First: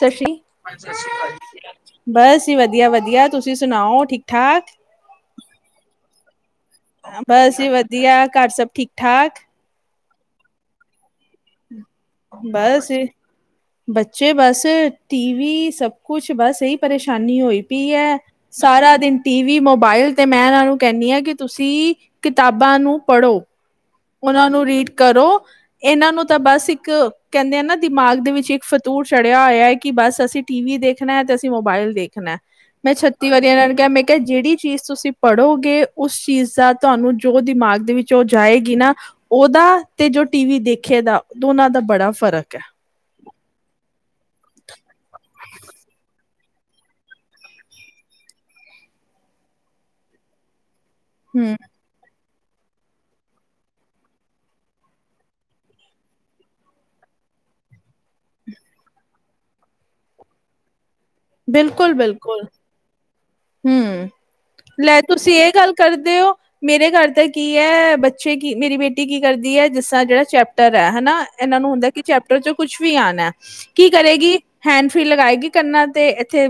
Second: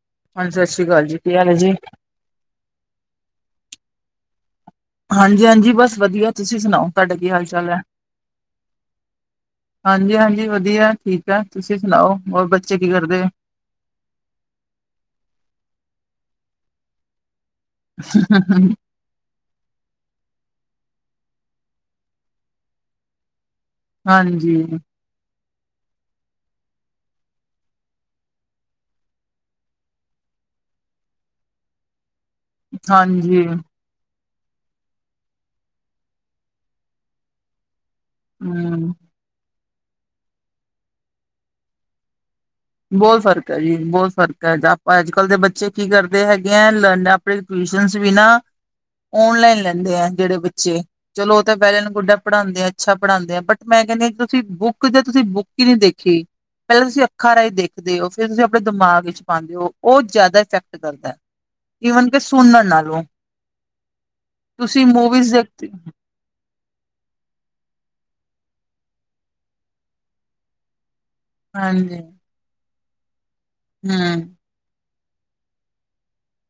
ਸਤਿ ਹਾਂਜੀ ਸਤਿ ਅਕਾਲ ਜੀ ਕੀ ਹਾਲ ਹੈ ਜੀ ਸ਼੍ਰੀ ਬਸ ਹੀ ਵਧੀਆ ਵਧੀਆ ਤੁਸੀਂ ਸੁਣਾਓ ਠੀਕ ਠਾਕ ਹਾਂਜੀ ਹਾਂਜੀ ਬਸ ਵਧੀਆ ਤੁਸੀਂ ਸੁਣਾਓ ਤੁਹਾਡਾ ਕੀ ਹਾਲ ਬਸ ਜੀ ਚਾਲ ਹੈ ਵਧੀਆ ਘਰ ਸਭ ਠੀਕ ਠਾਕ ਹਾਂਜੀ ਹਾਂਜੀ ਵਧੀਆ ਠੀਕ ਹੈ ਤੁਸੀਂ ਸੁਣਾਓ ਹੋਰ ਬੱਚੇ ਬਸ ਕੀ ਕਰਦੇ ਬੱਚੇ ਬਸ ਟੀਵੀ ਸਭ ਕੁਛ ਬਸ ਸਹੀ ਪਰੇਸ਼ਾਨੀ ਹੋਈ ਪਈ ਹੈ ਸਾਰਾ ਦਿਨ ਟੀ ਵੀ ਵੀ ਮੋਬਾਇਲ ਤੇ ਮੈਂ ਇਹਨਾਂ ਨੂੰ ਕਹਿੰਦੀ ਹਾਂ ਕਿ ਤੁਸੀਂ ਕਿਤਾਬਾਂ ਨੂੰ ਪੜੋ ਉਹਨਾਂ ਹਾਂਜੀ ਨੂੰ ਰੀਡ ਕਰੋ ਇਹਨਾਂ ਨੂੰ ਤਾਂ ਬਸ ਇੱਕ ਕਹਿੰਦੇ ਆ ਨਾ ਦਿਮਾਗ ਦੇ ਵਿੱਚ ਇੱਕ ਫਤੂੂਰ ਚੜਿਆ ਹੋਇਆ ਹੈ ਕਿ ਬਸ ਅਸੀਂ ਟੀ ਵੀ ਦੇਖਣਾ ਹੈ ਤੇ ਅਸੀਂ ਮੋਬਾਇਲ ਦੇਖਣਾ ਮੈਂ ਛੱਤੀ ਹਾਂਜੀ ਵਾਰੀ ਨਾਲ ਕਿਹਾ ਮੈਂ ਕਿ ਜਿਹੜੀ ਚੀਜ਼ ਤੁਸੀਂ ਪੜ੍ਹੋਗੇ ਉਸ ਚੀਜ਼ ਦਾ ਤੁਹਾਨੂੰ ਜੋ ਦਿਮਾਗ ਦੇ ਵਿੱਚ ਉਹ ਜਾਏਗੀ ਹਮ ਨਾ ਉਹਦਾ ਤੇ ਜੋ ਟੀ ਵੀ ਦੇਖੇ ਦਾ ਦੋਨਾਂ ਦਾ ਬੜਾ ਫ਼ਰਕ ਹੈ ਬਹੁਤ ਫ਼ਰਕ ਹੈ ਜੀ ਬਹੁਤ ਫਰਕ ਹੈ ਆਪਾਂ ਅੱਜ ਕੱਲ ਦੇ ਬੱਚੇ ਕੀ ਕਰਦੇ ਹੈਗੇ ਹੈ ਲਰਨ ਆਪਣੇ ਵੀ ਨਾ ਓਨਲਾਈਨ ਲੈਂਦੇ ਆ ਜਿਹੜੇ ਬੱਚੇ ਚਲੋ ਉਹ ਹੂੰ। ਤਾਂ ਪਹਿਲੇ ਗੁੱਡਾ ਪੜ੍ਹਾਉਦੇ ਅੱਛਾ ਪੜ੍ਹਾਉਦੇ ਬਟ ਮੈਂ ਕਹਿੰਦੀ ਹਾਂ ਤੁਸੀਂ ਬੁੱਕ ਜ ਤੁਸੀਂ ਬੁੱਕ ਹੀ ਨਹੀਂੀ ਦੇਖੀ ਪਹਿਲਾਂ ਤੁਸੀਂ ੱਖਾਂ ਰਾ ਹੀ ਦੇਖਦੇ ਹੋ ਫਿਰ ਤੁਸੀਂ ਆਪਣੇ ਦਿਮਾਗ ਵਿੱਚ ਪਾਉਂਦੇ ਹੋ ਉਹ ਜ਼ਿਆਦਾ ਇਫੈਕਟ ਕਰਦਾ ਹੈ ਈਵਨ ਕਿ ਸੁਨਰ ਨਾਲੋਂ ਹਮ ਲੈ ਮੂਵੀਜ਼ ਤੁਸੀਂ ਇਹ ਦੇਖ ਗੱਲ ਕਰਦੇ ਹੋ ਮੇਰੇ ਘਰ ਤਾਂ ਕੀ ਹੈ। ਬੱਚੇ ਕੀ ਮੇਰੀ ਬੇਟੀ ਕੀ ਕਰਦੀ ਹੈ ਜਿਸ ਤਰ੍ਹਾਂ ਜਿਹੜਾ ਚੈਪਟਰ ਹੈ ਹਨਾ ਇਹਨਾਂ ਨੂੰ ਹੁੰਦਾ ਹਾਂਜੀ ਕਿ ਚੈਪਟਰ ਚ ਕੁਛ ਵੀ ਆਉਣਾ ਕੀ ਹੂੰ ਕਰੇਗੀ ਹੈਂਡ ਫਿਰ ਲਗਾਏਗੀ ਕਰਨਾ ਅਤੇ ਇੱਥੇ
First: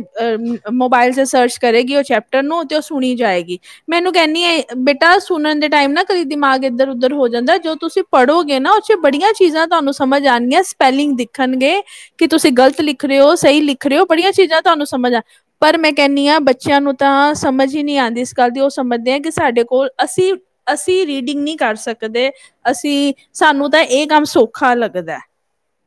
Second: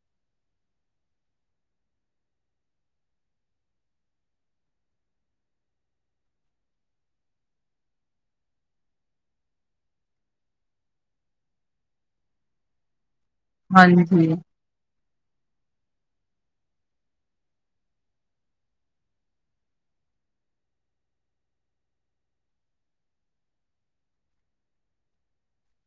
ਮੋਬਾਈਲ 'ਚ ਸਰਚ ਕਰੇਗੀ ਉਹ ਚੈਪਟਰ ਨੂੰ ਤੇ ਉਹ ਸੁਣੀ ਜਾਏਗੀ ਮੈਨੂੰ ਕਹਿੰਦੀ ਆ ਬੇਟਾ ਸੁਣਨ ਦੇ ਟਾਈਮ ਨਾ ਕਦੀ ਦਿਮਾਗ ਇੱਧਰ ਉੱਧਰ ਹੋ ਜਾਂਦਾ ਜੋ ਤੁਸੀਂ ਪੜ੍ਹੋਗੇ ਨਾ ਉਥੇ ਬੜੀਆਂ ਚੀਜ਼ਾਂ ਤੁਹਾਨੂੰ ਸਮਝ ਆਉਣਗੀਆਂ ਸਪੈਲਿੰਗ ਦੇਖਣਗੇ ਕਿ ਤੁਸੀਂ ਗ਼ਲਤ ਲਿਖ ਰਹੇ ਹੋ ਸਹੀ ਲਿਖ ਰਹੇ ਹੋ ਬੜੀਆਂ ਹਾਂਜੀ ਚੀਜ਼ਾਂ ਤੁਹਾਨੂੰ ਸਮਝ ਆ ਪਰ ਮੈਂ ਕਹਿੰਦੀ ਹਾਂ ਬੱਚੇ ਬੱਚਿਆਂ ਨੂੰ ਤਾਂ ਸਮਝ ਹੀ ਨਹੀਂ ਆਉਂਦੀ ਇਸ ਗੱਲ ਦੀ ਉਹ ਸਮਝਦੇ ਆ ਕਿ ਸਾਡੇ ਕੋਲ ਅਸੀਂ ਅਸੀਂ ਰੀਡਿੰਗ ਨਹੀਂ। ਕਰ ਸਕਦੇ ਅਸੀਂ ਸਾਨੂੰ ਤਾਂ ਇਹ ਕੰਮ ਸੌਖਾ ਲੱਗਦਾ।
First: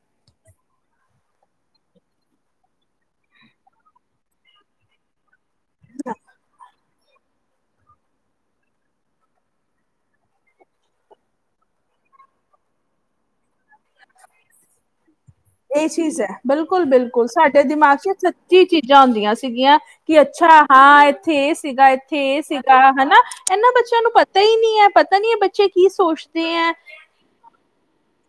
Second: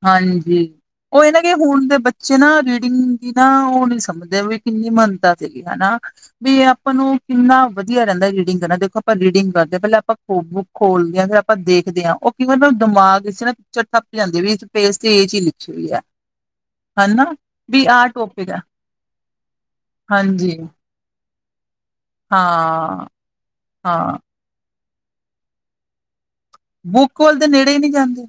ਹਾਂਜੀ। ਉਹ ਇਹ ਨਾ ਕਿ ਹੁਣ ਦੇ ਬੱਚੇ ਨਾ ਰੀਡਿੰਗ ਦੀ ਨਾ ਉਹ ਨੀ ਸਮਝਦੇ ਵੀ ਕਿੰਨੀ ਮਾਨਤਾ ਹਨਾ ਵੀ। ਆਪਾਂ ਨੂੰ ਕਿੰਨਾ ਵਧੀਆ ਰਹਿੰਦਾ ਰੀਡਿੰਗ ਕਰਨਾ ਦੇਖੋ ਆਪਾਂ ਰੀਡਿੰਗ ਕਰਦੇ ਹਾਂ ਪਹਿਲਾਂ ਆਪਾਂ ਖੋ ਬੁੱਕ ਖੋਲਦੇ ਹ ਫਿਰ ਆਪਾਂ ਦੇਖ ਕਦੇ ਆ ਉਹ ਕੀ ਮਤਲਬ ਦਿਮਾਗ ਨਾ ਪਿਕਚਰ ਥੱਪ ਜਾਂਦੇ ਵੀ। ਪੇਜ ਤੇ ਇਹ ਚੀਜ਼ ਲਿਖੀ ਇਹ ਹੋਈ ਚੀਜ਼ ਹੈ ਬਿਲਕੁਲ ਹਨਾ ਬਿਲਕੁਲ ਸਾਡੇ ਵੀ ਦਿਮਾਗ ਆਹ ਚ ਟੋਪਿਕ ਆ ਸੱਚੀ ਚੀਜ਼ਾਂ ਹੁੰਦੀਆਂ ਸੀਗੀਆਂ ਕਿ ਹਾਂਜੀ ਅੱਛਾ ਹਾਂ ਇੱਥੇ ਇਹ ਸੀਗਾ ਇੱਥੇ ਇਹ ਸੀਗਾ ਹਾਂ ਹਨਾ ਇਹਨਾਂ ਬੱਚਿਆਂ ਨੂੰ ਹਾਂ ਪਤਾ ਹੀ ਨਹੀਂ ਹੈ। ਪਤਾ ਨੀ ਹੈ ਬੱਚੇ ਕੀ ਸੋਚਦੇ। ਹੈ। ਬੁੱਕ ਵੱਲ ਦੇ ਨੇੜੇ ਹੀ ਨਹੀਂ ਜਾਂਦੇ।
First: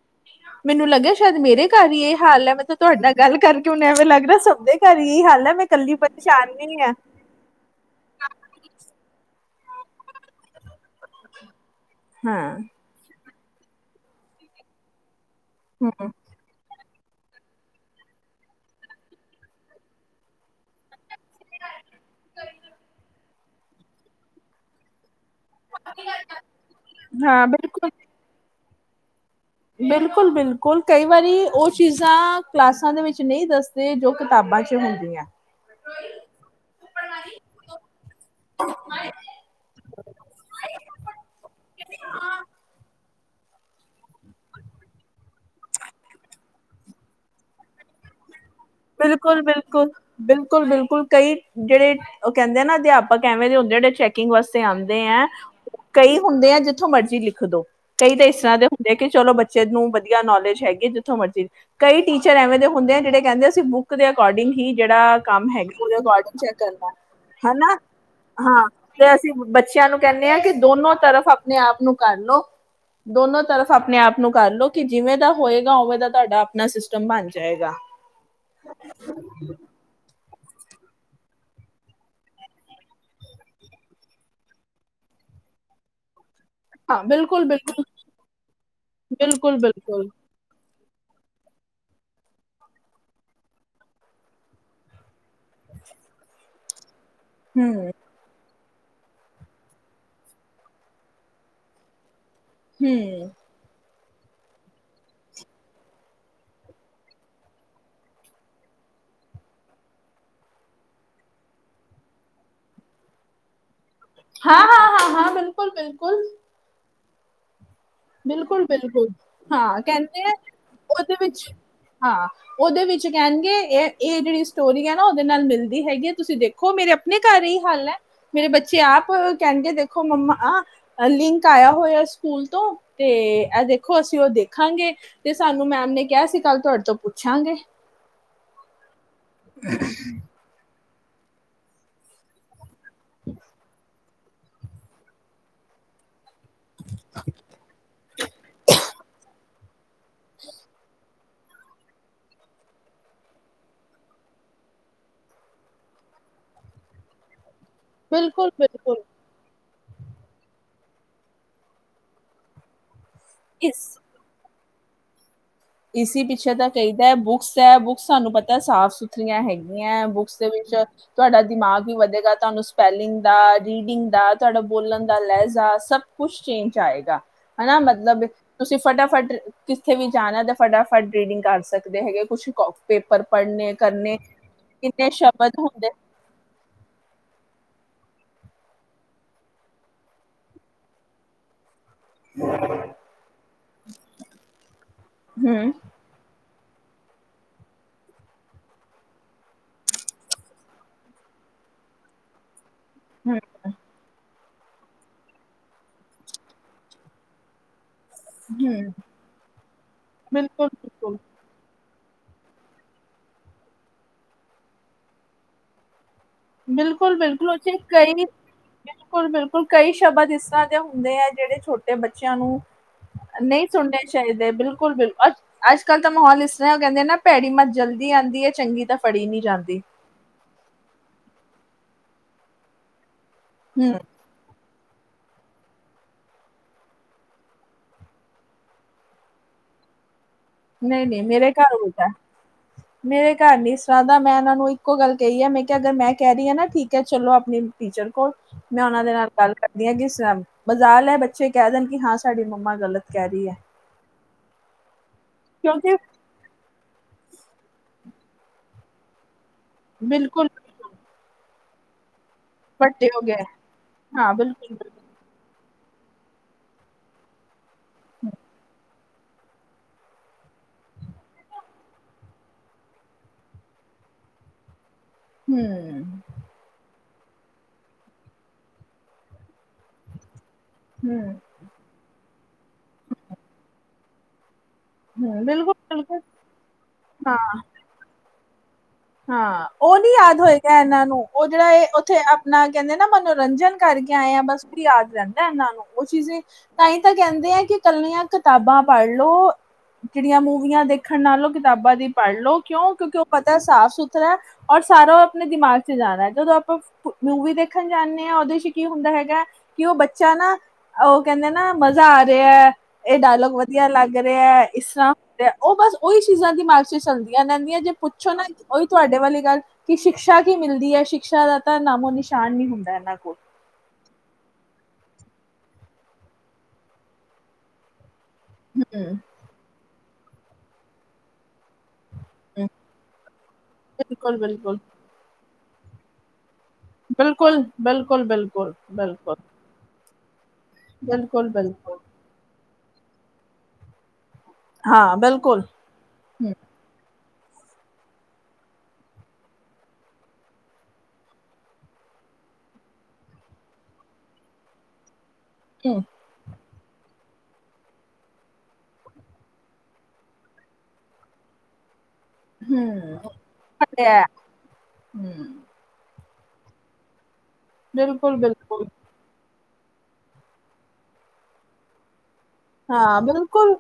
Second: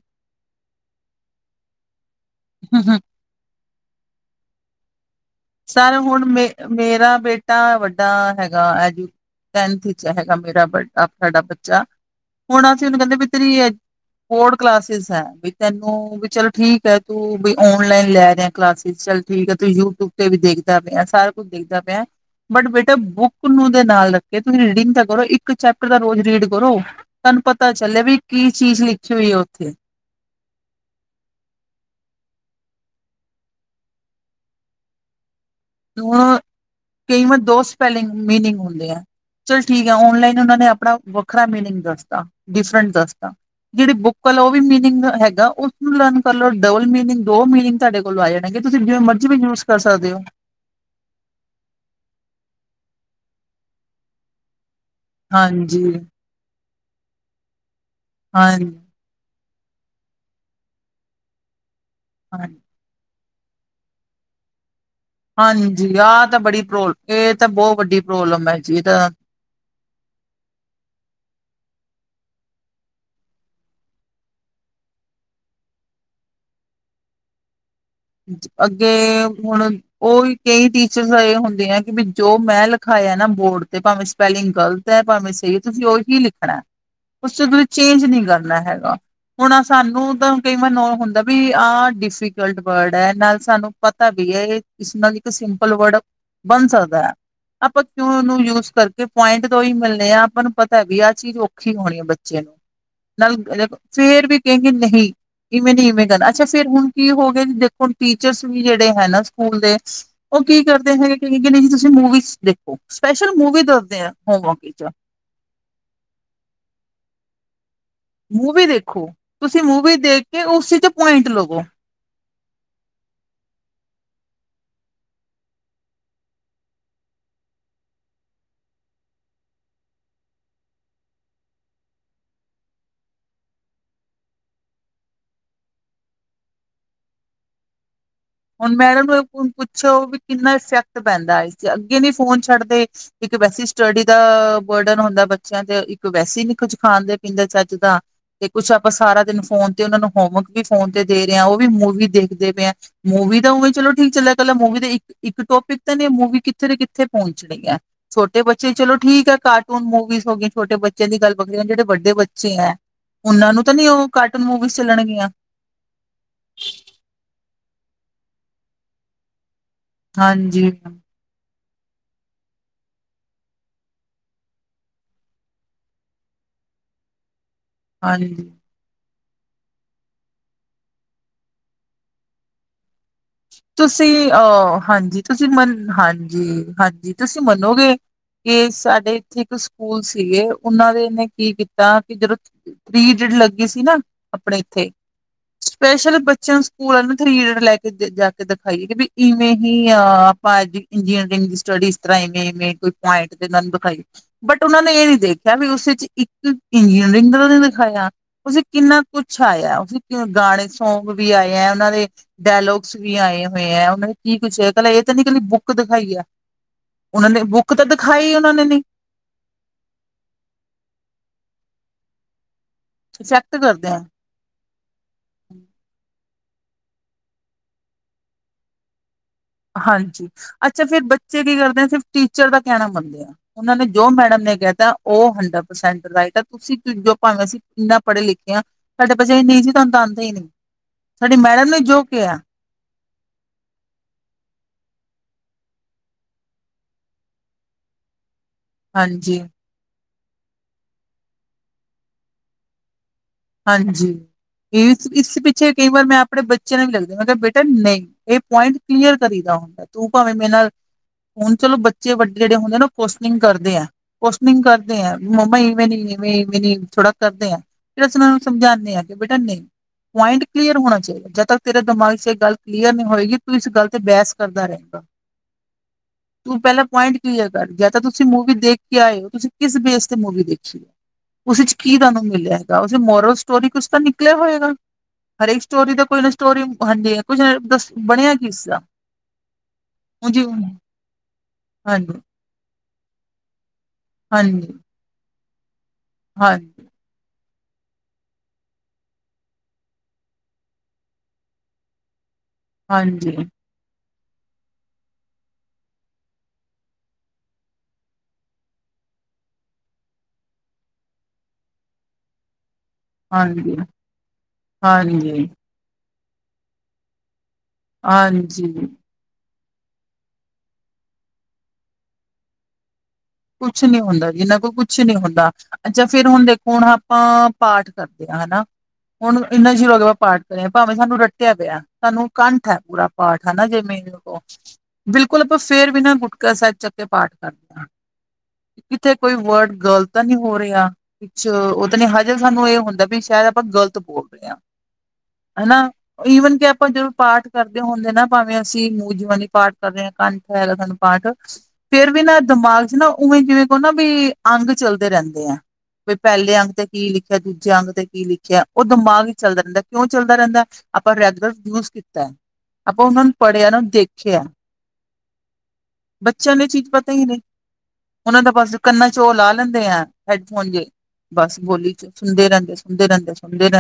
ਮੈਨੂੰ ਲੱਗਿਆ ਸ਼ਾਇਦ ਮੇਰੇ ਘਰ ਹੀ ਇਹ ਹਾਲ ਹੈ ਮੈਂ ਤੁਹਾਡੇ ਨਾਲ ਗੱਲ ਕਰਕੇ ਹੁਨ ਐਵੇਂ ਲੱਗਦਾ ਸਭਦੇ ਘਰ ਹੀ ਇਹੀ ਹਾਲ ਹੈ ਮੈਂ ਕੱਲੀ ਸਰ ਹੁਣ ਮੇ ਪਰੇਸ਼ਾਨ ਨਹੀਂ ਆ ਮੇਰਾ ਬੇਟਾ ਵੱਡਾ ਹੈਗਾ ਐਜੂ ਟੈਨਥ ਚ ਹੈਗਾ ਮੇਰਾ ਸਾਡਾ ਬੱਚਾ ਹਾਂ, ਹੁਣ ਅਸੀਂ ਉਹਨੂੰ ਕਹਿੰਦੇ ਵੀ। ਰੀ ਬੋਰਡ ਕਲਾਸਿਸ ਹੈ ਵੀ ਹੂੰ ਤੈਨੂੰ ਵੀ ਚਲ ਠੀਕ ਹੈ। ਤੂੰ ਬਈ ਔਨਲਾਈਨ ਲੈ ਰਿ ਕਲਾਸਿਸ ਚੱਲ ਠੀਕ ਆ ਤੂੰ ਯੂਟਿਊਬ ਉੱਤੇ ਵੀ ਦੇਖਦਾ ਪਿਆ ਸਾਰਾ ਕੁੱਝ ਦੇਖਦਾ ਪਿਆ। ਬਟ ਬੇਟਾ ਬੁੱਕ ਨੂੰ ਦੇ ਨਾਲ ਰੱਖੇ ਤੁਸੀਂ ਰੀਡਿੰਗ ਤਾਂ ਕਰੋ ਇੱਕ ਇੱਕ ਚੈਪਟਰ ਦਾ ਰੋਜ਼ ਰੀਡ ਕਰੋ ਤੁਹਾਨੂੰ ਹਾਂ ਪਤਾ ਚੱਲਿਆ ਵੀ ਕੀ ਚੀਜ਼ ਲਿਖੀ ਹੋਈ। ਉੱਥੇ ਬਿਲਕੁਲ ਬਿਲਕੁਲ। ਕੋਲ ਕਈ ਵਾਰੀ ਉਹ ਚੀਜ਼ਾਂ ਕਲਾਸਾਂ ਦੇ ਵਿੱਚ ਨਹੀਂ ਦੱਸਦੇ ਜੋ ਕਿਤਾਬਾਂ ਚ ਹੁੰਦੀਆਂ। ਹੁਣ ਕਈ ਵਾਰ ਦੋ ਸਪੈਲਿੰਗ ਮੀਨਿੰਗ ਹੁੰਦੇ ਆ। ਚੱਲ ਠੀਕ ਆ ਓਨਲਾਈਨ ਉਹ ਨੇ ਆਪਣਾ ਵੱਖਰਾ ਮੀਨਿੰਗ ਦੱਸਤਾ ਡਿਫਰੈਂਟ ਦੱਸ ਤਾ ਜਿਹੜੀ ਬੁੱਕ ਵਾਲ ਉਹ ਵੀ ਮੀਨਿੰਗ ਹੈਗਾ ਉਸਨੂੰ ਲਰਨ ਕਰ ਲਓ ਡਬਲ ਮੀਨਿੰਗ ਦੋ ਮੀਨਿੰਗ ਤੁਹਾਡੇ ਕੋਲੋਂ ਆ ਜਾ ਤੁਸੀਂ ਜ ਮਰਜ਼ੀ ਵੀ ਬਿਲਕੁਲ, ਯੂਜ ਕਰ ਬਿਲਕੁਲ, ਸਕਦੇ ਹੋ। ਬਿਲਕੁਲ ਬਿਲਕੁਲ ਕਈ ਜਿਹੜੇ ਉਹ ਕਹਿੰਦੇ ਨਾ ਅਧਿਆਪਕ ਐਵੇਂ ਦੇ ਹੁੰਦੇ ਜਿਹੜੇ ਚੈਕਿੰਗ ਵਾਸਤੇ ਆਉਂਦੇ। ਹਾਂਜੀ ਕਈ ਹੁੰਦੇ ਆ ਜਿੱਥੋਂ ਮਰਜ਼ੀ ਲਿਖ ਦੋ ਕਈ ਤਾਂ ਇਸ ਤਰ੍ਹਾਂ ਹਾਂਜੀ ਦੇ ਹੁੰਦੇ ਆ ਕਿ ਚਲੋ ਬੇ ਬੱਚਿਆਂ ਨੂੰ ਵਧੀਆ ਨੌਲੇਜ ਹੈਗੀ ਹੈ ਜਿੱਥੋਂ ਮਰਜ਼ੀ ਕਈ ਟੀਚਰ ਐਵੇਂ ਹਾਂਜੀ। ਦੇ ਹੁੰਦੇ ਆ ਜਿਹੜੇ ਕਹਿੰਦੇ ਬੁੱਕ ਦੇ ਅਕੋਡਿੰਗ ਹੀ ਜਿਹੜਾ ਕੰਮ ਹੈ ਹਾਂਜੀ ਆਹ ਤਾਂ ਚੈੱਕ ਬੜੀ ਕਰਨਾ ਪ੍ਰੋ ਇਹ ਤਾਂ ਹੈਨਾ। ਬਹੁਤ ਵੱਡੀ ਪ੍ਰੋਬਲਮ ਹੈ ਹਾਂ ਜੀ ਇਹ ਤਾਂ ਤੇ ਅਸੀਂ ਬੱਚਿਆਂ ਨੂੰ ਕਹਿੰਦੇ ਹਾਂ ਕਿ ਦੋਨੋ ਤਰਫ ਆਪਣੇ ਆਪ ਨੂੰ ਕਰ ਲਓ ਦੋਨੋ ਤਰਫ ਆਪਣੇ ਆਪ ਨੂੰ ਕਰਲੋ ਕਿ ਜਿਵੇਂ ਦਾ ਹੋਏਗਾ ਉਵੇਂ ਦਾ ਤੁਹਾਡਾ ਆਪਣਾ ਸਿਸਟਮ ਬਣ ਜਾਏਗਾ। ਅੱਗੇ ਹੁਣ ਉਹੀ। ਕਈ ਟੀਚਰ ਇਹ ਹੁੰਦੇ ਆ ਕਿ ਵੀ ਜੋ ਮੈਂ ਲਿਖਾਇਆ ਨਾ ਬੋਰਡ ਤੇ ਭਾਵੇਂ ਸਪੈਲਿੰਗ ਗਲਤ ਹੈ ਭਾਵੇਂ ਚ ਤੁਸੀਂ ਉਹੀ ਲਖ ਣਾ ਹਾਂ, ਉਸ ਚ ਤੁਸੀਂ ਬਿਲਕੁਲ-ਬਿਲਕੁਲ, ਚੇਂਜ ਨਹੀਂੀ ਕਰਨਾ ਹੈਗਾ ਹੁਣ ਬਿਲਕੁਲ-ਬਿਲਕੁਲ, ਸਾਨੂੰ ਤਾਂ ਕਈ ਮੈਨੂੰ ਹੁੰਦਾ ਵੀ ਆਹ ਡਿਫੀਕਲਟ ਵਰਡ ਹੈ ਨਾਲ ਸਾਨੂੰ ਪਤਾ ਵੀ ਹੈ। ਇਹ ਕਿਸ ਨਾਲ ਸਿੰਪਲ ਵਰਡ ਬਣ ਸਕਦਾ ਹੈ। ਆਪਾਂ ਹੂੰ, ਕਿਉ ਉਸ ਨੂੰ ਯੂਜ ਕਰਕੇ ਪੁਆਇੰਟ ਤੋਂ ਹੀ ਮਿਲਣੇ ਆ ਆਪਾਂ ਨੂੰ ਪਤਾ ਵੀ ਆਹ ਚੀਜ਼ ਔਖੀ ਹੋਣੀ ਹੈ ਬੱਚੇ ਹੂੰ, ਫੇਿਰ ਵੀ ਕਹਿੰਗੇ ਨਹੀਂ ਇਵੇਂ ਨਹੀਂ ਇਵੇਂ ਕਰਨਾ ਅੱਛਾ ਫੇਿਰ ਹੁਣ ਕੀ ਹੋ। ਜ ਦੇਖੋ ਹੁ ਟੀਚਰਸ ਵੀ ਜਿਹੜੇ ਹੈ। ਨਾ ਸਕੂਲ ਦੇ ਉਹ ਕੀ ਕਰਦੇ ਹੈਗੇ ਕਿੰ ਜੀ ਤੁਸੀਂ ਮੂਵੀ ਦੇਖੋ ਸਪੈਸ਼ਲ ਮੂਵੀ ਦਾ ਹਾਂ ਹਾਂ ਹਾਂ ਹਾਂ ਬਿਲਕੁਲ ਬਿਲਕੁਲ ਬਿਲਕੁਲ ਮੂਵੀ ਦੇਖੋ ਬਿਲਕੁਲ ਤੁਸੀਂ ਹਾਂ ਮੂਵੀ ਦੇਖ ਕਹਿੰਦੇ ਆ ਕੇ ਉਸ ਚੀਜ਼ ਦੇ ਉਹਦੇ ਪੁਆਇੰਟ ਵਿੱਚ ਲਵੋ ਹਾਂ ਉਹਦੇ ਵਿੱਚ ਕਹਿਣਗੇ ਇਹ ਇਹ ਜਿਹੜੀ ਸਟੋਰੀ ਹੈ ਨਾ ਉਹਦੇ ਨਾਲ ਮਿਲਦੀ ਹੈਗੀ ਹੈ ਤੁਸੀਂ ਦੇਖੋ ਮੇਰੇ ਆਪਣੇ ਘਰ ਹੀ ਹੱਲ ਹੈ ਮੇਰੇ ਬੱਚੇ ਆ ਆਪ ਕਹਿੰਗੇ ਦੇਖੋ ਮੰਮਾ ਲਿੰਕ ਆਇਆ ਹੋਇਆ ਸਕੂਲ ਤੋਂ ਤੇ ਇਹ ਦੇਖੋ ਅਸੀਂ ਉਹ ਦੇਖਾਂਗੇ ਤੇ ਸਾਨੂੰ ਮੈਮ ਨੇ ਕਿਹਾ ਸੀ ਕੱਲ ਤੁਹਾਡੇ ਤੋਂ ਪੁੱਛਾਂਗੇ ਹ ਹੁਣ ਮੈਡਮ ਨੂੰ ਪੁੱਛੋ ਵੀ ਕਿੰਨਾ ਇਫੈਕਟ ਪੈਂਦਾ ਸੀ ਅੱਗੇ ਨੀ ਫੋਨ ਛੱਡਦੇ ਇੱਕ ਵੈਸੇ ਸਟੱਡੀ ਦਾ ਬਰਡਨ ਹੁੰਦਾ ਬੱਚਿਆਂ ਤੇ ਇੱਕ ਵੈਸੇ ਹੀ ਨੀ ਕੁੱਝ ਖਾਂਦੇ ਪੀਂਦੇ ਚੱਜ ਦਾ ਤੇ ਕੁੱਛ ਆਪਾਂ ਸਾਰਾ ਦਿਨ ਫੋਨ ਤੇ ਉਹ ਨੂੰ ਹੋਮਵਰਕ ਵੀ ਫੋਨ ਤੇ ਦੇ ਰਿਹਾ ਉਹ ਵੀ ਮੂਵੀ ਦੇਖਦੇ ਪਏ ਆ ਮੂਵੀ ਦਾ ਉਵੇਂ ਚਲੋ ਠੀਕ ਚੱਲਿਆ ਮੂਵੀ ਦੇ ਇੱਕ ਟੋਪਿਕ ਤਾਂ ਨੇ ਮੂਵੀ ਕਿੱਥੇ ਤੇ ਕਿੱਥੇ ਪਹੁੰਚਣੀ ਹੈ ਛੋਟੇ ਬੱਚੇ ਚਲੋ ਬਿਲਕੁਲ-ਬਿਲਕੁਲ, ਠੀਕ ਹੈ ਘਟ ਹੁਣ ਮੂਵੀਜ਼ ਹੋ ਗਈ ਛੋਟੇ ਬੱਚਿਆਂ ਦੀ ਗੱਲ ਬਰੀ ਜਿਹੜੇ ਵੱਡੇ ਬੱਚੇ ਹੈ ਉਹਨਾਂ ਨੂੰ ਤਾਂ ਨਹੀਂੀ ਉਹ ਕਾਰਟੂਨ ਮੂਵੀ ਚੱਲਣਗੀਆਂ ਇਸ ਪਿੱਛੇ ਤਾਂ ਕਹੀਦਾ ਬੁੱਕਸ ਹੈ ਬੁੱਕਸ ਤੁਹਾਨੂੰ ਪਤਾ ਸਾਫ਼ ਸੁਥਰੀਆਂ ਹੈਗੀਆਂ ਬੁੱਕਸ ਦੇ ਹਾਂਜੀ ਵਿੱਚ ਤੁਹਾਡਾ ਦਿਮਾਗ ਵੀ ਵਧੇਗਾ ਤੁਹਾਨੂੰ ਸਪੈਲਿੰਗ ਦਾ ਰੀਡਿੰਗ ਦਾ ਤੁਹਾਡਾ ਬੋਲਣ ਦਾ ਲਹਿਜਾ ਸਭ ਕੁਛ ਚੇਂਜ ਆਏਗਾ ਹਨਾ ਮਤਲਬ ਹਾਂਜੀ ਤੁਸੀਂ ਫਟਾਫਟ ਕਿੱਥੇ ਵੀ ਜਾਣਾ ਤਾਂ ਫਟਾਫਟ ਰੀਡਿੰਗ ਕਰ ਸਕਦੇ ਹੈਗੇ ਕੁਛ ਪੇਪਰ ਪੜ੍ਹਨੇ ਤੁਸੀਂ ਕਰਨੇ ਅਹ ਕਿੰਨੇ ਹਾਂਜੀ ਤੁਸੀਂ ਸ਼ਬਦ ਮਨ ਹੁੰਦੇ ਹਾਂਜੀ ਹਾਂਜੀ ਤੁਸੀਂ ਤੁਸੀਂ ਮੰਨੋਗੇ ਕਿ ਸਾਡੇ ਇੱਥੇ ਇੱਕ ਸਕੂਲ ਸੀਗੇ ਉਹਨਾਂ ਦੇ ਨੇ ਕੀ ਕੀਤਾ ਤਾਂ ਕਿ ਜਦੋਂ ਤੀ ਜਿੜ ਲੱਗੀ ਸੀ ਨਾ ਆਪਣੇ ਇੱਥੇ ਹੂੰ ਸਪੈਸ਼ਲ ਬੱਚਿਆਂ ਨੂੰ ਸਕੂਲਾਂ ਨੇ ਥਰੀ ਈਡਟ ਲੈ ਕੇ ਜਾ ਕੇ ਦਿਖਾਈਏ ਕਿ ਵੀ ਇਵੇਂ ਹੀ ਆਪਾਂ ਇੰਜੀਨੀਅਰਿੰਗ ਦੀ ਸਟੱਡੀ ਇਸ ਤਰ੍ਹਾਂ ਇਵੇਂ ਇਵੇਂ ਕੋਈ ਮਾਈਡ ਹੂੰ ਤੇ ਨੰਬ ਕਈ ਬਟ ਉਹਨਾਂ ਨੇ ਇਹ ਨੀ ਦੇਖਿਆ ਵੀ ਉਸ ਚ ਇੱਕ ਇੰਜੀਨੀਅਰਿੰਗ ਦਾ ਉਹਨੇ ਦਿਖਾਇਆ ਉ ਹੂੰ ਕਿੰਨਾ ਕੁਛ ਆਇਆ ਗਾਣੇ ਬਿਲਕੁਲ ਸੌਂਗ ਬਿਲਕੁਲ ਵੀ ਆਏ ਹੈ ਉਹਨਾਂ ਦੇ ਡਾਇਲੋਗ ਵੀ ਆਏ ਹੋਏ ਹੈ ਉਹ ਨੇ ਕੀ ਕੁੱਛ ਕਹਿ ਇਹ ਤਾਂ ਨੀ ਇਕਲੀ ਬੁੱਕ ਦਿਖਾਈ ਹੈ ਬਿਲਕੁਲ-ਬਿਲਕੁਲ ਉੱਥੇ ਕਈ ਉਹਨਾਂ ਨੇ ਨੀ ਬਿਲਕੁਲ-ਬਿਲਕੁਲ ਕਈ ਸ਼ਬਦ ਇਸ ਤਰ੍ਹਾਂ ਦੇ ਹੁੰਦੇ ਹੈ ਜਿਹੜੇ ਛੋਟੇ ਬੱਚਿਆਂ ਨੂੰ ਇਫੈਕਟ ਨਹੀਂ ਕਰਦੇ ਸੁਣੇ ਆ ਚਾਹੀਦੇ ਬਿਲਕੁਲ-ਬਿਲਕੁਲ ਅੱਜ ਕੱਲ ਤਾਂ ਮਾਹੌਲ ਉਹ ਕਹਿੰਦੇ ਨਾ ਭੈੜੀ ਮਤ ਜਲਦੀ ਆਉਂਦੀ ਹੈ ਚੰਗੀ ਤਾਂ ਫੜੀ ਨਹੀਂ ਜਾਂਦੀ ਹਾਂਜੀ ਅੱਛਾ ਫਿਰ ਬੱਚੇ ਕੀ ਕਰਦੇ ਆ ਸਿਰਫ ਟੀਚਰ ਦਾ ਕਹਿਣਾ ਮੰਨਦੇ ਆ ਉਹਨਾਂ ਨੇ ਹਮ ਜੋ ਮੈਡਮ ਨੇ ਕਹਿਤਾ ਉਹ ਹੰਡਰਡਪ੍ਰਸੈਂਟ ਰਾਈਟ ਆ ਤੁਸੀਂ ਜੋ ਭਾਵੇਂ ਅਸੀਂ ਇੰਨਾ ਪੜ੍ਹੇ ਲਿਖੇ ਹਾਂ ਸਾਡੇ ਬੱਚਾ ਨਹੀਂ ਸੀ ਤੁਹਾਨੂੰ ਦ ਆਉਂਦਾ ਹੀ ਨਹੀਂ ਨਹੀਂ ਨਹੀਂ ਸਾਡੀ ਮੇਰੇ ਮੈਡਮ ਘਰ ਨੇ ਜੋ ਉਲਟਾ ਹੈ ਕਿਹਾ ਮੇਰੇ ਘਰ ਨੀ ਸਰ ਦਾ ਮੈਂ ਇਹਨਾਂ ਨੂੰ ਇੱਕੋ ਗੱਲ ਕਹੀ ਹੈ ਮੈਂ ਕਿਹਾ ਅਗਰ ਮੈਂ ਕਹਿ ਰਹੀ ਹਾਂ ਨਾ ਠੀਕ ਹੈ ਚਲੋ ਆਪਣੀ ਟੀਚਰ ਕੋਲ ਮੈਂ ਉਹਨਾਂ ਦੇ ਨਾਲ ਹਾਂਜੀ ਗੱਲ ਕਰਦੀ ਹਾਂ ਕਿ ਮਜ਼ਾਲੈ ਬੱਚੇ ਕਹਿ ਦੇਣ ਕਿ ਹਾਂ ਸਾਡੀ ਮੰਮਾ ਗਲਤ ਕਹਿ ਰਹੀ ਹੈ ਹਾਂਜੀ ਇਸ-ਇਸ ਪਿੱਛੇ ਕਈ ਕਿਉਂਕਿ ਵਾਰ ਮੈਂ ਆਪਣੇ ਬੱਚਿਆਂ ਨੂੰ ਵੀ ਲੱਗਦਾ ਮੈਂ ਕਿਹਾ ਬੇਟਾ ਨਹੀਂ ਇਹ ਪੁਆਇੰਟ ਕਲੀਅਰ ਕਰੀ ਦਾ ਹੁੰਦਾ ਤੂੰ ਭਾਵੇਂ ਬਿਲਕੁਲ ਮੇਰੇ ਨਾਲ ਹ ਚਲੋ ਬੱਚੇ ਵੱਡੇ ਜਿਹੜੇ ਹੁੰਦੇ ਉਹ ਵੱਡੇ ਹੋ ਕੋਸਟਿਂਗ ਗਏ ਕਰਦੇ ਆ ਹਾਂ ਕੋਸਟਿਂਗ ਬਿਲਕੁਲ ਬਿਲਕੁਲ ਕਰਦੇ ਆ ਮੰਮਾ ਹੀ ਵੇਂ ਨੀਵੇਂਵੇ ਨੀ ਥੋੜਾ ਕਰਦੇ ਆਾਂ ਜਿਹੜਾ ਅਂ ਉਹ ਨੂੰ ਸਮਝਾਉਂਦੇ ਹਾਂ ਕਿ ਬੇਟਾ ਨਹੀਂ ਪੁਆਇੰਟ ਕਲੀਅਰ ਹੋਣਾ ਚਾਹੀਦਾ ਜਦ ਤੱਕ ਤੇਰੇ ਦਿਮਾਗ ਚ ਇਹ ਗੱਲ ਕਲੀਅਰ ਨਹੀਂ ਹੋਏਗੀ ਤੂੰ ਇਸ ਗੱਲ ਤੇ ਬਹਿਸ ਕਰਦਾ ਰਹੇਗਾ ਹਮ ਤੂੰ ਪਹਿਲਾ ਪੁਆਇੰਟ ਕਲੀਅਰ ਕਰ ਗਿਆ ਤਾਂ ਤੁਸੀਂ ਮੂਵੀ ਦੇਖ ਕੇ ਆਏ ਹੋ ਤੁਸੀਂ ਕਿਸ ਬੇਸ ਤੇ ਮੂਵੀ ਦੇਖ ਹਮ ਉਸ ਚ ਕੀ ਤੁਹਾਨੂੰ ਮਿਲਿਆ ਹੈਗਾ ਉਸਦੀ ਮੋਰਲ ਸਟੋਰੀ ਕੁਛ ਤਾਂ ਨਿਕਲਿਆ ਹੋਏਗਾ ਹਮ ਹਰੇਕ ਬਿਲਕੁਲ ਸਟੋਰੀ ਦਾ ਕੋਈ ਬਿਲਕੁਲ ਨਾ ਸਟੋਰੀ ਹਾਂਜੀ ਕੁਛ ਹਾਂ ਨਾ ਦ ਬਣਿਆ ਕੀ ਇਸਦਾ ਹਾਂ ਉਹ ਨੀ ਯਾਦ ਹੋਏਗਾ ਇਹਨਾਂ ਨੂੰ ਉਹ ਜਿਹੜਾ ਇਹ ਹਾਂਜੀ ਉੱਥੇ ਆਪਣਾ ਕਹਿੰਦੇ ਨਾ ਮਨੋਰੰਜਨ ਕਰਕੇ ਆਏ ਆ ਬਸ ਫ ਹਾਂਜੀ ਯਾਦ ਰਹਿੰਦਾ ਇਹਨਾਂ ਨੂੰ ਉਹ ਚੀਜ਼ ਤਾਂ ਹਾਂਜੀ ਹੀ ਤਾਂ ਕਹਿੰਦੇ ਆ ਕਿ ਇਕੱਲੀਆਂ ਕਿਤਾਬਾਂ ਪੜ ਲੋ ਜਿਹੜੀਆਂ ਮੂਵੀਆਂ ਦੇਖਣ ਨਾਲੋਂ ਕਿਤਾਬਾਂ ਦੀ ਪੜ੍ਹਲੋ ਕਿਉਂ ਕਿਉਂਕਿ ਉਹ ਹਾਂਜੀ ਪਤਾ ਸਾਫ਼ ਸੁਥਰਾ ਔਰ ਸਾਰਾ ਆਪਣੇ ਦਿਮਾਗ ਚ ਜਾ ਰਿ ਜਦੋਂ ਆਪਾਂ ਮੂਵੀ ਦੇਖਣ ਜਾਂਦੇ ਹਾਂ ਉਹਦੇ ਚ ਕੀ ਹੁੰਦਾ ਹੁੰਦਾ ਹੈਗਾ ਕਿ ਉਹ ਬੱਚਾ ਨਾ ਉਹ ਕਹਿੰਦੇ ਨਾ ਮਜ਼ਾ ਆ ਰਿਹਾ ਇਹ ਡਾਇਲੋਗ ਹਾਂਜੀ, ਵਧੀਆ ਲੱਗ ਰਿਹਾ ਹੈ ਇਸ ਤਰ੍ਹਾਂ ਹਾਂਜੀ, ਉਹ ਬਸ ਉਹੀ ਚੀਜ਼ਾਂ ਦਿਮਾਗ ਚ ਚੱਲਦੀ ਨਨਦੀਆਂ ਜੇ ਪੁੱਛੋ ਨਾ ਹਾਂਜੀ ਉਹੀ ਤੁਹਾਡੇ ਵਾਲੀ ਗੱਲ ਕਿ ਸ਼ਿਕਸ਼ਾ ਕੀ ਮਿਲਦੀ ਹੈ ਸ਼ਿਕਸ਼ਾ ਦਾ ਤਾਂ ਨਾਮੋ ਨਿਸ਼ਾਨ ਨ ਹੁੰਦਾ ਇਹਨਾਂ ਕੋਲ ਕੁਛ ਨੀ ਹੁੰਦਾ ਜੀਨਾਂ ਕੋਲ ਕੁਛ ਨੀ ਹੁੰਦਾ ਅੱਛਾ ਫੇਿਰ ਹੁਣ ਦੇਖੋ ਹੁਣ ਆਪਾਂ ਪਾਠ ਕਰਦੇ ਹੈਨਾ ਹਮ, ਹੁਣ ਇੰਨਾ ਸ਼ੁਰੂ ਹੋ ਕੇਾਂ ਪਾਠ ਕਰਿਆ ਭਾਵੇਂ ਸਾਨੂੰ ਰੱਟਿਆ ਪਿਆ ਸਾਨੂੰ ਹਮ, ਕੰਠ ਹੈ ਪੂਰਾ ਪਾਠ ਹਨਾ ਜਿਵੇਂ ਬਿਲਕੁਲ ਬਿਲਕੁਲ ਬਿਲਕੁਲ ਆਪਾਂ ਫੇਰ ਵੀ ਨਾ ਗੁਟਕਾ ਕੇ ਪਾਠ ਬਿਲਕੁਲ ਕਰਦੇ ਹਾਂ ਬਿਲਕੁਲ ਬਿਲਕੁਲ ਕਿੱਥੇ ਕੋਈ ਬਿਲਕੁਲ ਵਰਡ ਗਲਤ ਨੀ ਹੋ ਰਿਹਾ ਕੁਛ ਬਿਲਕੁਲ ਉਹ ਤਾਂ ਬਿਲਕੁਲ ਨ ਹਜੇ ਸਾਨੂੰ ਇਹ ਹੁੰਦਾ ਵੀ ਸ਼ਾਇਦ ਆਪਾਂ ਗ਼ਲਤ ਬੋਲਦੇ ਹਾਂ ਬਿਲਕੁਲ ਹਨਾ ਹਮ, ਈਵਨ ਕਿ ਆਪਾਂ ਜਦੋਂ ਪਾਠ ਕਰਦੇ ਹੁੰਦੇ ਨਾ ਭਾਵੇਂ ਅਸੀਂ ਮੂਜਬਾਨੀ ਪਾਠ ਕਰਦੇ ਹਾਂ ਕੰਠ ਹੈ ਸਾਨੂ ਪਾਠ ਫੇਿਰ ਵੀ ਨਾ ਦਿਮਾਗ ਨਾ ਉਵੇਂ ਜਿਵੇਂ ਕੋ ਨਾ ਵੀ ਅੰਗ ਚੱਲਦੇ ਰਹਿੰਦੇ ਆ ਹਮ, ਵੀ ਪਹਿਲੇ ਅੰਗ ਤੇ ਕੀ ਲਿਖ ਿਆ ਦੂਜੇ ਅੰਗ ਤੇ ਕੀ ਲਿਖਿਆ ਉਹ ਦਿਮਾਗ ਹੀ ਚੱਲਦਾ ਰਹਿੰਦਾ ਕਿਉਂ ਚਲਦਾ ਰਹਿੰਦਾ ਆਪਾਂ ਰੈਗੂਲਰ ਯੂਜ ਕੀਤਾ ਆਪਾਂ ਹਮ, ਉਹਨਾਂ ਨੂੰ ਪੜ੍ਹਿਆ ਨੂੰ ਹੈ ਦੇਖੇਿਆ ਹਮ। ਬੱਚਿਆਂ ਨੂੰ ਚੀਜ਼ ਪਤਾ ਹੀ ਨਹੀਂ ਬਿਲਕੁਲ ਉਹਨਾਂ ਦਾ ਬਸ ਬਿਲਕੁਲ ਕੰਨਾ ਚੋਲ ਲਾ ਲੈਣ ਲੈਂਦੇ ਆ ਹੈਡਫੋਨ ਜੇ ਬਸ ਬੋਲੀ ਚਲੌ ਹਾਂ ਬਿਲਕੁਲ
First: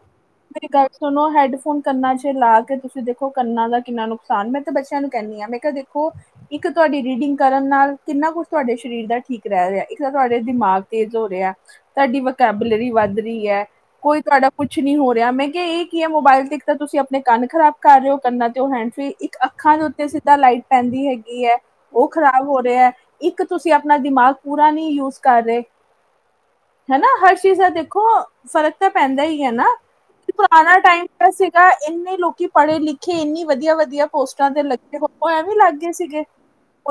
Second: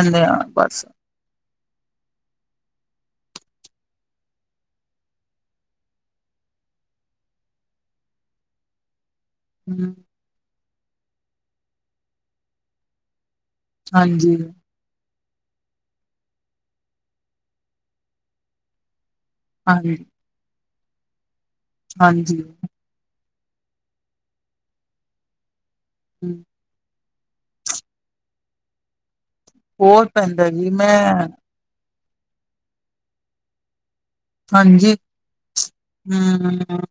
ਮੇਰੀ ਬਸ ਗੱਲ ਸੁਣੋ ਹੈਡਫੋਨ ਕੰਨਾ ਚ ਲਾ ਕੇ ਤੁਸੀਂ ਦੇਖੋ ਕੰਨਾਂ ਦਾ ਕਿੰਨਾ ਨੁਕਸਾਨ ਮੈਂ ਤਾਂ ਬੱਚਿਆਂ ਨੂੰ ਕਹਿੰਦੀ ਹਾਂ ਮੈਂ ਕਿਹਾ ਦੇਖੋ ਇੱਕ ਤੁਹਾਡੀ ਰੀਡਿੰਗ ਕਰਨ ਨਾਲ ਕਿੰਨਾ ਕੁ ਕੁ ਤੁਹਾਡੇ ਸਰੀਰ ਦਾ ਠੀਕ ਰਹਿ ਰਿਹਾ ਹਮ ਇਸ ਤਾਂ ਤੁਹਾਡੇ ਦਿਮਾਗ ਤੇਜ਼ ਹੋ ਰਿਹਾ ਹੈ ਤੁਹਾਡੀ ਵਕੈਬੂਲਰੀ ਵੱਧ ਰਹੀ ਹੈ ਕੋਈ ਹਾਂਜੀ ਤੁਹਾਡਾ ਕੁੱਛ ਨਹੀਂੀ ਹੋ ਰਿ ਮੈਂ ਕਿਹਾ ਇਹ ਕੀ ਹੈ ਮੋਬਾਇਲ ਤੇ ਇੱਕ ਤਾਂ ਤੁਸੀਂ ਆਪਣੇ ਕੰਨ ਖ਼ਰਾਬ ਕਰ ਰਹੇ ਹੋ ਕੰਨਾਂ ਤੇ ਹੈਂਡ ਫਰੀ ਅੱਖਾਂ ਦੇ ਹਾਂਜੀ ਉੱਤੇ ਸਿੱਧਾ ਲਾਈਟ ਪੈਂਦੀ ਹੈਗੀ ਹੈ ਉਹ ਹਾਂਜੀ, ਖ਼ਰਾਬ ਹੋ ਰਿਹਾ ਹੈ ਇੱਕ ਤੁਸੀਂ ਆਪਣਾ ਦਿਮਾਗ ਪੂਰਾ ਨਹੀਂ ਯੂਜ ਕਰ ਰਹੇ [unintelligible] ਹਨਾ ਹਰ ਚੀਜ਼ ਦਾ ਦੇਖੋ ਫ਼ਰਕ ਤਾਂ ਪੈਂਦਾ ਹੀ ਹੈ ਨਾ ਬਹੁਤ ਪੈਂਦਾ ਜੀ ਪੁਰਾਣਾ ਮੈਂ ਟਾਈਮ ਸੀਗਾ ਇੰਨੇ ਲੋਕੀ ਪੜ੍ਹੇ ਲਿਖੇ ਇੰਨੀ ਵਧੀਆ ਵਧੀਆ ਪੋਸਟਾਂ ਤੇ ਹਾਂਜੀ, ਲੱਗੇ ਹੋ ਉਹ ਐਵੇਂ ਲੱਗ ਗਏ ਸੀਗੇ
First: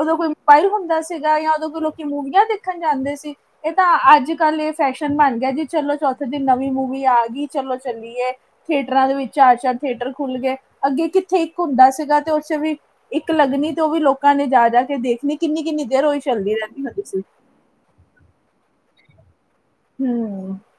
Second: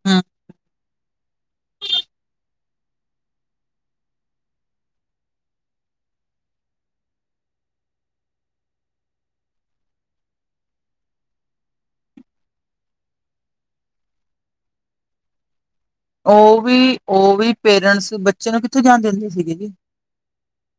ਉਦੋਂ ਕੋਈ ਮੋਬਾਈਲ ਹੁੰਦਾ ਸੀਗਾ ਜਾਂ ਉਦੋਂ ਕੋਈ ਲੋਕੀ ਮੂਵੀਆਂ ਦੇਖਦੇ ਦੇਖਣ ਜਾਂਦੇ ਸੀ ਇਹ ਤਾਂ ਅੱਜ ਕੱਲ ਇਹ ਫੈਸ਼ਨ ਬਣ ਗਿਆ ਜੀ ਚਲੋ ਚੌਥ ਥੇ ਦੀ ਨਵੀਂ ਮੂਵੀ ਆ ਗਈ ਚਲੋ ਚੱਲੀਏ ਥੀਏਟਰਾਂ ਦੇ ਵਿੱਚ ਚਾਰ ਚਾਰ ਥੀਏਟਰ ਖੁੱਲ ਗਏ ਅੱਗੇ ਕੀ ਜੱਥੇ ਇੱਕ ਹੁੰਦਾ ਸੀਗਾ ਤੇ ਉੱਥੇ ਵੀ ਇੱਕ ਲੱਗਣੀ ਤੇ ਉਹ ਵੀ ਲੋਕਾਂ ਨੇ ਜਾ ਜਾ ਕੇ ਦੇਖਣੀ ਕਿੰਨੀ ਕਿੰਨੀ ਦੇਰ ਉਹੀ ਚੱਲਦੀ ਉਹ ਰਹਿੰਦੀ ਵੀ ਹੁੰਦੀ ਸੀ। ਉਹ ਵੀ ਪੇਰੈਂਟਸ ਬੱਚੇ ਨੂੰ ਕਿੱਥੋਂ ਜਾਣ ਦਿੰਦੇ ਸੀਗੇ ਜੀ। [unintelligible]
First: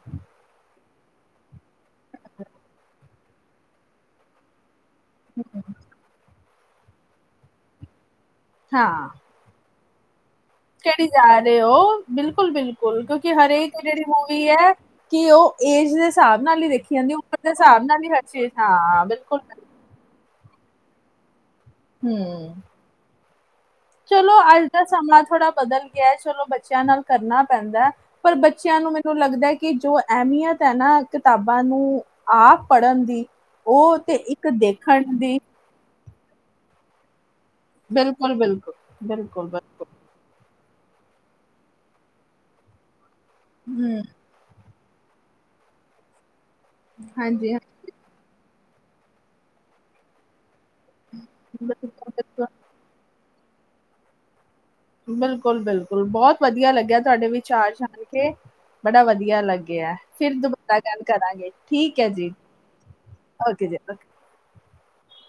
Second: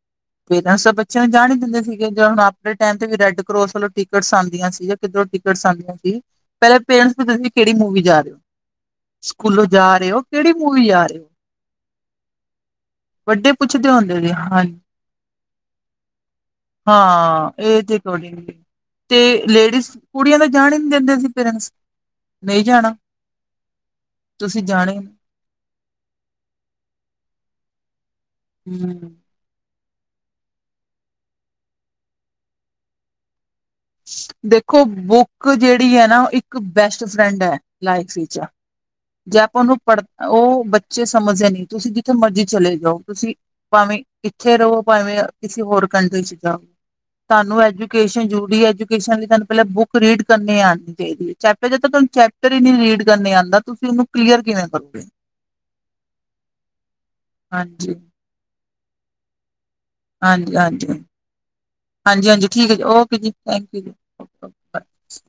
ਪੇਰੈਂਟਸ ਤਾਂ ਬੱਚਿਆਂ ਨੂੰ ਜਾਣ ਹੀ ਦਿੰਦੇ ਸੀਗੇ ਜ ਹੁਣ ਆਪਣੇ ਟਾਈਮ ਤੇ ਵੀ ਰੈਡ ਕਰੋਸ ਵੱਲੋਂ ਟਿਕਟਸ ਆਉਂਦੀਆਂ ਸੀ ਕਿੱਧਰ ਟਿਕਟਸ ਆਂਦੀਆਂ ਸੀ ਪਹਿਲੇ ਪੇਰੈਂਟਸ ਪੁੱਛਦੇ ਸੀ ਕਿਹੜੀ ਮੂਵੀ ਜਾ ਰਹੇ ਹੋ ਹਾਂ ਸਕੂਲੋਂ ਜਾ ਰਹੇ ਹੋ ਕਿਹੜੀ ਮੂਵੀ ਜਾ ਕਿਹੜੀ ਗਾ ਰਹੇ ਹੋ ਬਿਲਕੁਲ ਬਿਲਕੁਲ ਕਿਉਂਕਿ ਵੱਡੇ ਹਰੇ ਦੀ ਪੁੱਛਦੇ ਜਿਹੜੀ ਹੁੰਦੇ ਸੀ ਮੂਵੀ ਹਾਂ, ਹੈ ਕਿ ਉਹ ਏਜ ਦੇ ਹਿਸਾਬ ਨਾਲ ਹੀ ਦੇਖੀ ਜਾਂਦੀ ਉਮਰ ਦੇ ਹਾਂ ਹਿਸਾਬ ਏਜ ਨਾਲ ਹੀ ਹਰ ਅਕੋਰਡਿੰਗ ਚੀਜ਼ ਹਾਂ ਤੇ ਬਿਲਕੁਲਿਲ ਲੇਡੀਜ਼ ਕੁੜੀਆਂ ਤਾਂ ਜਾਣ ਹੀ ਨਹੀਂ ਦਿੰਦੇ ਸੀ ਪੇਰੈਂਟਸ ਹੂੰ ਨਹੀਂ ਜਾਣਾ ਚਲੋ ਤੁਸੀਂ ਅੱਜ ਦਾ ਜਾਣਾ ਹੀ ਨੀ। ਸਮਾਂ ਥੋੜ੍ਹਾ ਬਦਲ ਗਿਆ ਚਲੋ ਬੱਚਿਆਂ ਨਾਲ ਕਰਨਾ ਪੈਂਦਾ ਪਰ ਬੱਚਿਆਂ ਨੂੰ ਹੂੰ। ਮੈਨੂੰ ਲੱਗਦਾ ਕਿ ਜੋ ਅਹਿਮੀਅਤ ਹੈ ਨਾ ਕਿਤਾਬਾਂ ਨੂੰ ਆਪ ਪੜ੍ਹਨ ਦੀ ਉਹ ਤੇ ਇੱਕ ਦੇਖੋ ਦੇਖਣ ਦੀ ਬੁੱਕ ਜਿਹੜੀ ਹੈ ਨਾ ਇੱਕ ਬੈਸਟ ਫਰੈਂਡ ਹੈ ਲਾਇਕ ਸੀ ਚਾ ਬਿਲਕੁਲ-ਬਿਲਕੁਲ, ਜੇ ਆਪਾਂ ਉਹਨੂੰ ਬਿਲਕੁਲ-ਬਿਲਕੁਲ ਪੜ੍ਹ ਉਹ ਬੱਚੇ ਸਮਝਦੇ ਨਹੀਂੀ ਤੁਸੀਂ ਜਿੱਥੇ ਮਰਜ਼ੀ ਚਲੇ ਜਾਓ ਤੁਸੀਂ ਹੂੰ ਭਾਵੇਂ ਈਥੇ ਰਹੋ ਭਾਵੇਂ ਕਿਸੇ ਹੋਰ ਕੰਟਰੀ ਚ ਜਾਵ ਹਾਂਜੀ, ਹਾਂਜੀ ਤੁਹਾਨੂੰ ਐਜੂਕੇਸ਼ਨ ਜਰੂਰੀ ਹੈ ਤੁਹਾਨੂੰ ਪਹਿਲਾਂ ਬੁੱਕ ਰੀਡ ਕਰਨੀ ਆਉਣੀ ਚਾਹੀ ਹੈ ਚੈ ਜਦ ਤੁਹਾਨੂੰ ਬਿਲਕੁਲ-ਬਿਲਕੁਲ ਚੈਪਟਰ ਹੀ ਨੀ ਰੀਡ ਕਰਨੇ ਆਉਂਦਾ ਤੁਸੀਂ ਇਹਨੂੰ ਕਲੀਅਰ ਕਿਵੇਂ ਕਰੋਗੇ ਬਿਲਕੁਲ ਬਿਲਕੁਲ ਬਹੁਤ ਵਧੀਆ ਲੱਗਿਆ ਤੁਹਾਡੇ ਵਿਚਾਰ ਹਾਂਜੀ ਜਾਣ ਕੇ ਬੜਾ ਵਧੀਆ ਲੱਗ ਫਿਰ ਹਾਂਜੀ ਦੋਬਾਰਾ ਹਾਂਜੀ ਗੱਲ ਕਰਾਂਗੇ ਠੀਕ ਹੈ ਹਾਂਜੀ ਜੀ ਹਾਂਜੀ ਠੀਕ ਹੈ ਜੀ ਓਕੇ ਜੀ ਓਕੇ ਥੈਂਕ ਯੂ ਓਕੇ ਜੀ ਓਓ ਬਾਏ